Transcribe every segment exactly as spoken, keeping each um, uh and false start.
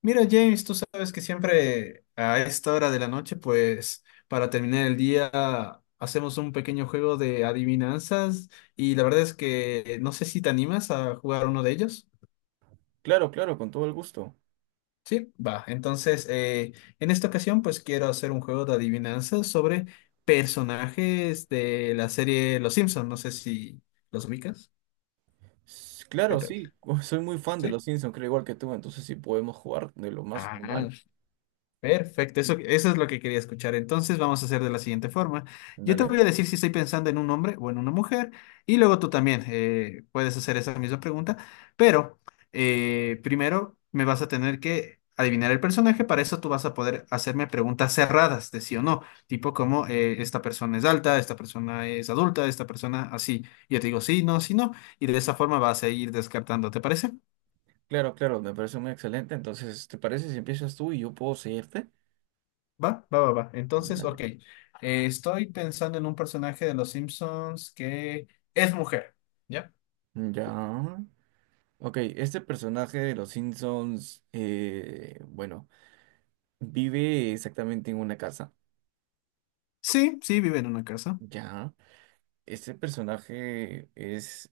Mira, James, tú sabes que siempre a esta hora de la noche, pues para terminar el día, hacemos un pequeño juego de adivinanzas y la verdad es que no sé si te animas a jugar uno de ellos. Claro, claro, con todo el gusto. Sí, va. Entonces, eh, en esta ocasión, pues quiero hacer un juego de adivinanzas sobre personajes de la serie Los Simpson. No sé si los ubicas. S- ¿Qué Claro, tal? sí, soy muy fan de Sí. los Simpsons, creo igual que tú, entonces sí podemos jugar de lo más Ah, normal. Perfecto, eso, eso es lo que quería escuchar. Entonces vamos a hacer de la siguiente forma. Yo te voy Dale. a decir si estoy pensando en un hombre o en una mujer y luego tú también eh, puedes hacer esa misma pregunta, pero eh, primero me vas a tener que adivinar el personaje, para eso tú vas a poder hacerme preguntas cerradas de sí o no, tipo como eh, esta persona es alta, esta persona es adulta, esta persona así. Yo te digo sí, no, sí, no, y de esa forma vas a ir descartando, ¿te parece? Claro, claro, me parece muy excelente. Entonces, ¿te parece si empiezas tú y yo puedo seguirte? Va, va, va, va. Entonces, Dale. ok. Eh, estoy pensando en un personaje de Los Simpsons que es mujer. ¿Ya? Ya. Ok, este personaje de los Simpsons, eh, bueno, vive exactamente en una casa. Sí, sí, vive en una casa. Ya. Este personaje es,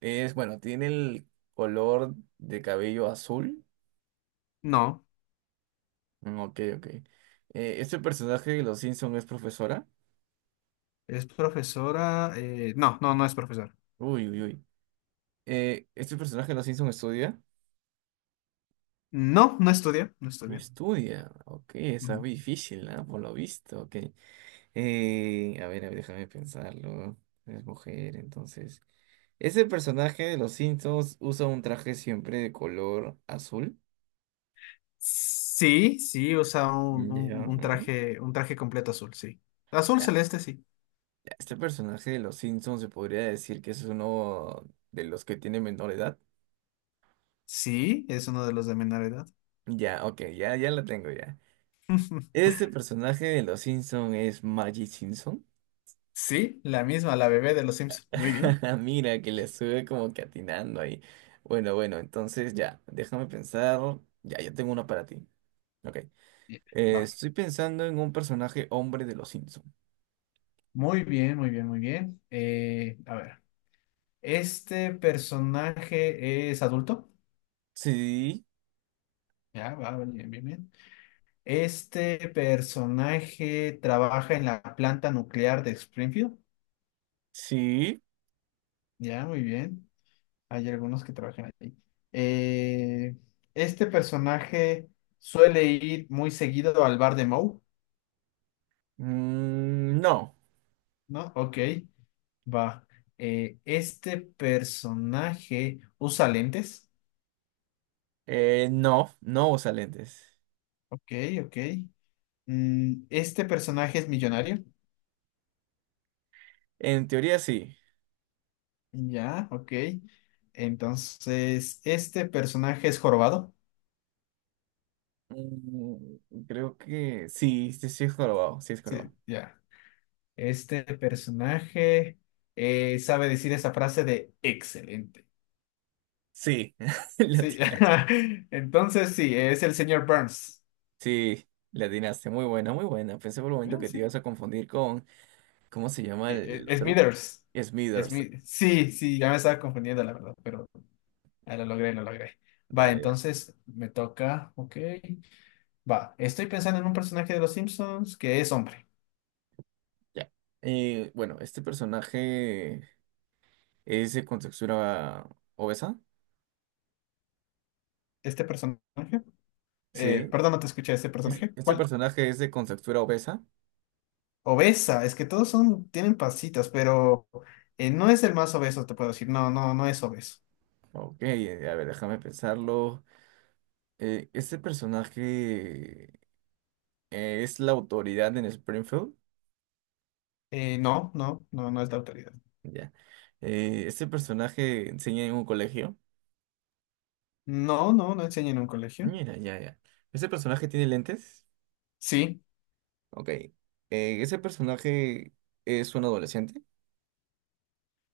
es, bueno, tiene el color de cabello azul. No, Mm, ok, ok. Eh, ¿este personaje de Los Simpson es profesora? es profesora. eh, no, no, no es profesora. Uy, uy, uy. Eh, ¿este personaje de Los Simpson estudia? No, no estudia, no No estudia. estudia. Ok, esa es Ujú. difícil, ¿ah? Por lo visto. Ok. Eh, a ver, a ver, déjame pensarlo. Es mujer, entonces. ¿Ese personaje de Los Simpsons usa un traje siempre de color azul? Sí, sí, usa un, Mm, ya. Un- un ¿no? traje, un traje completo azul, sí. Azul Ya, celeste, sí. ya. Este personaje de Los Simpsons se podría decir que es uno de los que tiene menor edad. Sí, es uno de los de menor edad. Ya, ok, ya, ya la tengo ya. Este personaje de Los Simpson es Maggie Simpson. Sí, la misma, la bebé de Los Simpsons. Muy bien. Mira, que le sube como que atinando ahí. Bueno, bueno, entonces ya, déjame pensar. Ya, ya tengo uno para ti. Ok. Bien, Eh, va. estoy pensando en un personaje hombre de Los Simpson. Muy bien, muy bien, muy bien. Eh, a ver. Este personaje es adulto. Sí, Ya, va, bien, bien, bien. Este personaje trabaja en la planta nuclear de Springfield. sí. Ya, muy bien. Hay algunos que trabajan ahí. Eh, este personaje suele ir muy seguido al bar de Moe, Mm, no. ¿no? Ok, va. Eh, este personaje usa lentes. Eh, no, no usa lentes. Ok, ok. Mm, este personaje es millonario. En teoría sí. Ya, ok. Entonces, este personaje es jorobado. Mm, creo que sí, sí, sí es jorobado, sí es Sí, jorobado. ya. Este personaje eh, sabe decir esa frase de excelente. Sí, Sí. latina. Entonces, sí, es el señor Burns. Sí, la atinaste. Muy buena, muy buena. Pensé por un momento Ah, que te sí. ibas a confundir con, ¿cómo se llama el, Eh, el eh, otro? Smithers. Smithers. Smi- Sí, sí, ya me estaba confundiendo, la verdad, pero ah, lo logré, lo logré. Va, Dale, dale. entonces me toca. Ok. Va, estoy pensando en un personaje de los Simpsons que es hombre. Ya. Eh, bueno, este personaje es de contextura obesa. Este personaje. Eh, Sí. perdón, no te escuché este Es- personaje. Este ¿Cuál? personaje es de contextura obesa. Obesa, es que todos son, tienen pasitas, pero eh, no es el más obeso, te puedo decir. No, no, no es obeso. Ok, eh, a ver, déjame pensarlo. Eh, este personaje eh, es la autoridad en Springfield. Eh, no, no, no, no es de autoridad. Ya. Eh, este personaje enseña en un colegio. No, no, no enseña en un colegio. Mira, ya, ya. ¿Este personaje tiene lentes? Sí, Ok. Eh, ese personaje es un adolescente.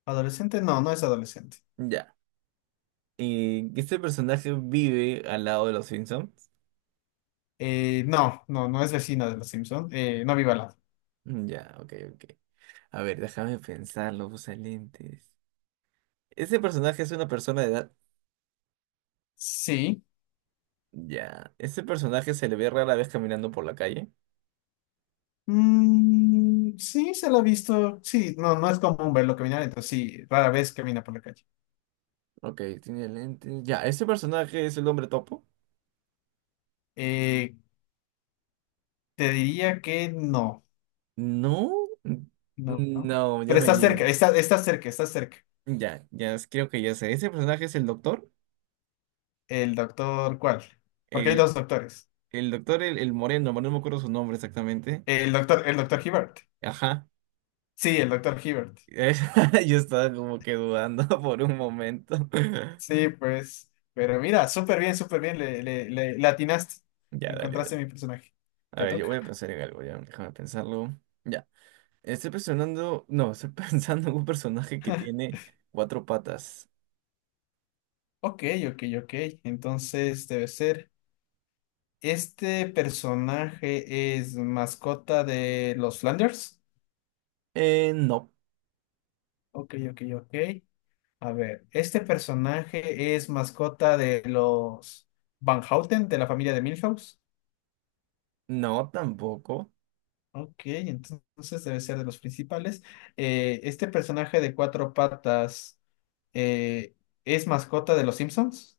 adolescente, no, no es adolescente. Ya. Y este personaje vive al lado de los Simpsons. Eh, no, no, no es vecina de los Simpson. Eh, no vive al lado. Mm, ya, ok, ok. A ver, déjame pensarlo, usa lentes. ¿Ese personaje es una persona de edad? Sí. Ya. ¿Ese personaje se le ve rara vez caminando por la calle? Mm, sí, se lo ha visto. Sí, no, no es común verlo caminar, entonces sí, rara vez camina por la calle. Ok, tiene lentes. Ya, ¿ese personaje es el hombre topo? Eh, te diría que no. No. N- No, no. No, ya Pero me está cerca, digan. está, está cerca, está cerca. Ya, ya, creo que ya sé. ¿Ese personaje es el doctor? El doctor, ¿cuál? Porque hay dos doctores. El doctor, el, el moreno, no me acuerdo su nombre exactamente. El doctor, el doctor Hibbert. Ajá. Sí, el doctor Hibbert. Es- Yo estaba como que dudando por un momento. Sí, pues. Pero mira, súper bien, súper bien. Le, le, le, le atinaste. Ya, dale, Encontraste dale. mi personaje. A Te ver, yo toca. voy a pensar en algo, ya. Déjame pensarlo. Ya. Estoy pensando, no, estoy pensando en un personaje que tiene cuatro patas. Ok, ok, ok. Entonces debe ser. ¿Este personaje es mascota de los Flanders? Eh, no, Ok, ok, ok. A ver, este personaje es mascota de los Van Houten, de la familia de Milhouse. no, tampoco. Ok, entonces debe ser de los principales. Eh, este personaje de cuatro patas eh, es mascota de los Simpsons.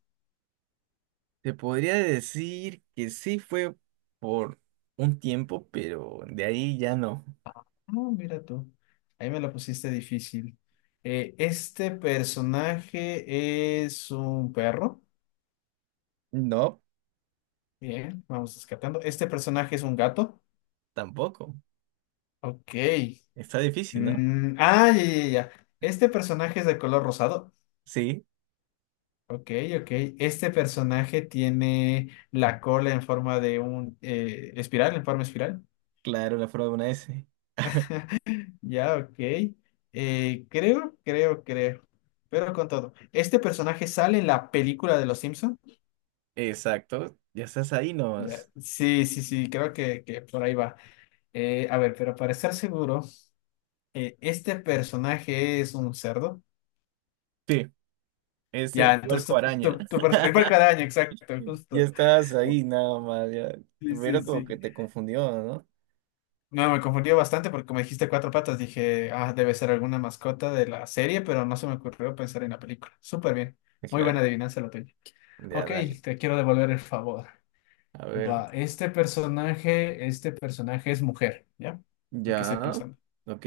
Te podría decir que sí fue por un tiempo, pero de ahí ya no. No, mira tú, ahí me lo pusiste difícil. Eh, este personaje es un perro. No, Bien, vamos descartando. Este personaje es un gato. tampoco. Ok. Está difícil, ¿no? Mm, ah, ya, ya, ya. ya. Este personaje es de color rosado. Sí. Ok, ok. Este personaje tiene la cola en forma de un eh, espiral, en forma espiral. Claro, la forma de una S. Ya, ok. Eh, creo, creo, creo. Pero con todo. ¿Este personaje sale en la película de Los Simpson? Exacto, ya estás ahí Ya, nomás. sí, sí, sí, creo que, que por ahí va. Eh, a ver, pero para estar seguro, eh, ¿este personaje es un cerdo? Sí, es el Ya, entonces puerco tu, araña. tu, tu pers- el puerco araña, exacto, Ya justo. estás ahí nada más, ya. Sí, sí, Pero como que sí. te confundió, ¿no? No, me confundió bastante porque como dijiste cuatro patas, dije, ah, debe ser alguna mascota de la serie, pero no se me ocurrió pensar en la película. Súper bien. Muy buena Claro, adivinanza la tuya. ya Ok, dale. te quiero devolver el favor. A ver, Va, este personaje, este personaje es mujer, ¿ya? El que estoy ya. pensando. Ok.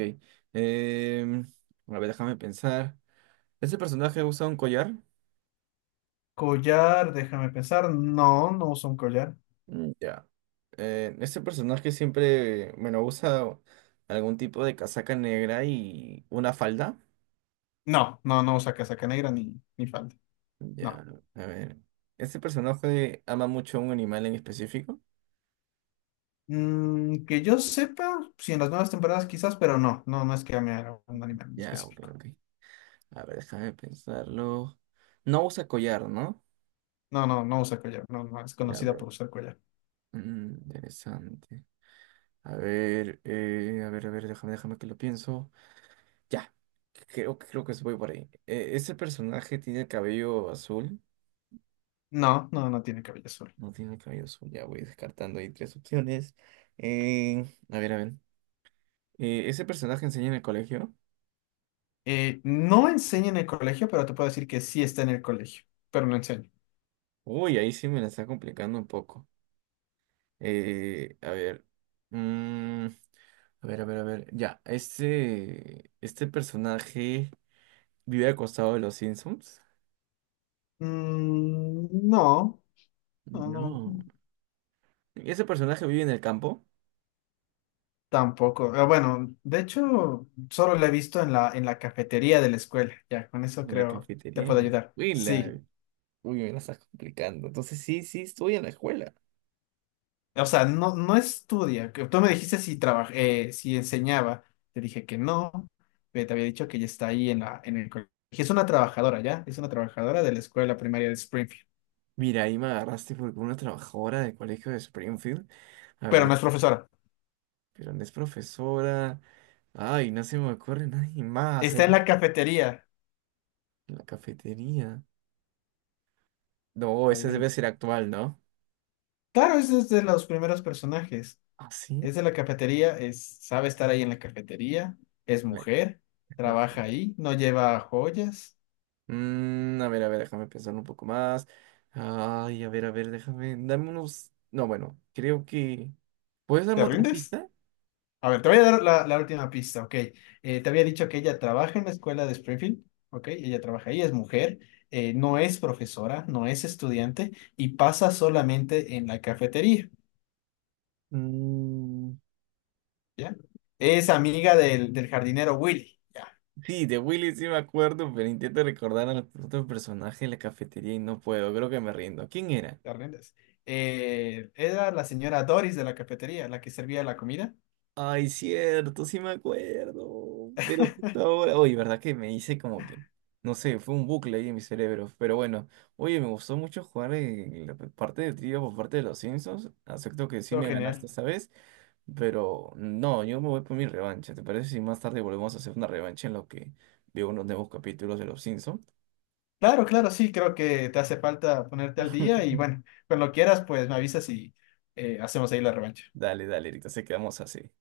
Em, a ver, déjame pensar. ¿Ese personaje usa un collar? Collar, déjame pensar. No, no usa un collar. Mm, ya. Eh, este personaje siempre, bueno, usa algún tipo de casaca negra y una falda. No, no, no usa casaca negra ni, ni falda. No. Ya, a ver. ¿Este personaje ama mucho a un animal en específico? Mm, que yo sepa, si en las nuevas temporadas quizás, pero no, no, no es que ame a un animal en Ya, ok, específico. ok. A ver, déjame pensarlo. No usa collar, ¿no? No, no, no usa collar. No, no, es Ya, a conocida por ver. usar collar. Mm, interesante. A ver, eh, a ver, a ver, déjame, déjame que lo pienso. Ya, creo, creo que se voy por ahí. Eh, ¿ese personaje tiene el cabello azul? No, no, no tiene cabello azul. No tiene el cabello azul, ya voy descartando ahí tres opciones. Eh, a ver, a ver. Eh, ¿ese personaje enseña en el colegio? Eh, no enseña en el colegio, pero te puedo decir que sí está en el colegio, pero no enseña. Uy, ahí sí me la está complicando un poco. Eh, a ver. Mm, a ver, a ver, a ver. Ya, este, este personaje vive al costado de los Simpsons. Mm, no, no, no, No. Ese personaje vive en el campo, tampoco. Eh, bueno, de hecho, solo la he visto en la, en la cafetería de la escuela. Ya, con eso en la creo te cafetería, en puedo la ayudar. Sí. escuela. Uy, me la estás complicando. Entonces sí, sí, estoy en la escuela. O sea, no, no estudia. Que tú me dijiste si trabaja, eh, si enseñaba. Te dije que no. eh, te había dicho que ya está ahí en la, en el colegio. Es una trabajadora, ¿ya? Es una trabajadora de la escuela primaria de Springfield. Mira, ahí me agarraste porque una trabajadora del colegio de Springfield. A Pero no ver, es profesora. pero no es profesora. Ay, no se me ocurre nadie más. A ver, Está en la cafetería. en la cafetería. No, ese debe Adivina. ser actual, ¿no? Claro, es es de los primeros personajes. ¿Ah, sí? Es de la cafetería, es, sabe estar ahí en la cafetería, es Le- mujer, Mujer. trabaja ahí, no lleva joyas. Mm, a ver, a ver, déjame pensar un poco más. Ay, a ver, a ver, déjame. Dame unos. No, bueno, creo que. ¿Puedes ¿Te darme otra rindes? pista? A ver, te voy a dar la, la última pista, ok. Eh, te había dicho que ella trabaja en la escuela de Springfield, ok. Ella trabaja ahí, es mujer, eh, no es profesora, no es estudiante y pasa solamente en la cafetería, Mm, ¿ya? Es amiga del, del jardinero Willy, ya, sí, de Willy sí me acuerdo, pero intento recordar al otro personaje en la cafetería y no puedo. Creo que me rindo. ¿Quién era? te rindes. Eh, era la señora Doris de la cafetería, la que servía la comida. Ay, cierto, sí me acuerdo. Pero justo ahora, oye, ¿verdad que me hice como que, no sé, fue un bucle ahí en mi cerebro? Pero bueno, oye, me gustó mucho jugar en la parte de trivia por parte de los Simpsons. Acepto que sí Todo me ganaste genial. esta vez, pero no, yo me voy por mi revancha. ¿Te parece si más tarde volvemos a hacer una revancha en lo que veo unos nuevos capítulos de los Simpsons? Claro, claro, sí, creo que te hace falta ponerte al día y bueno, cuando quieras, pues me avisas y eh, hacemos ahí la revancha. Dale, dale, ahorita se quedamos así.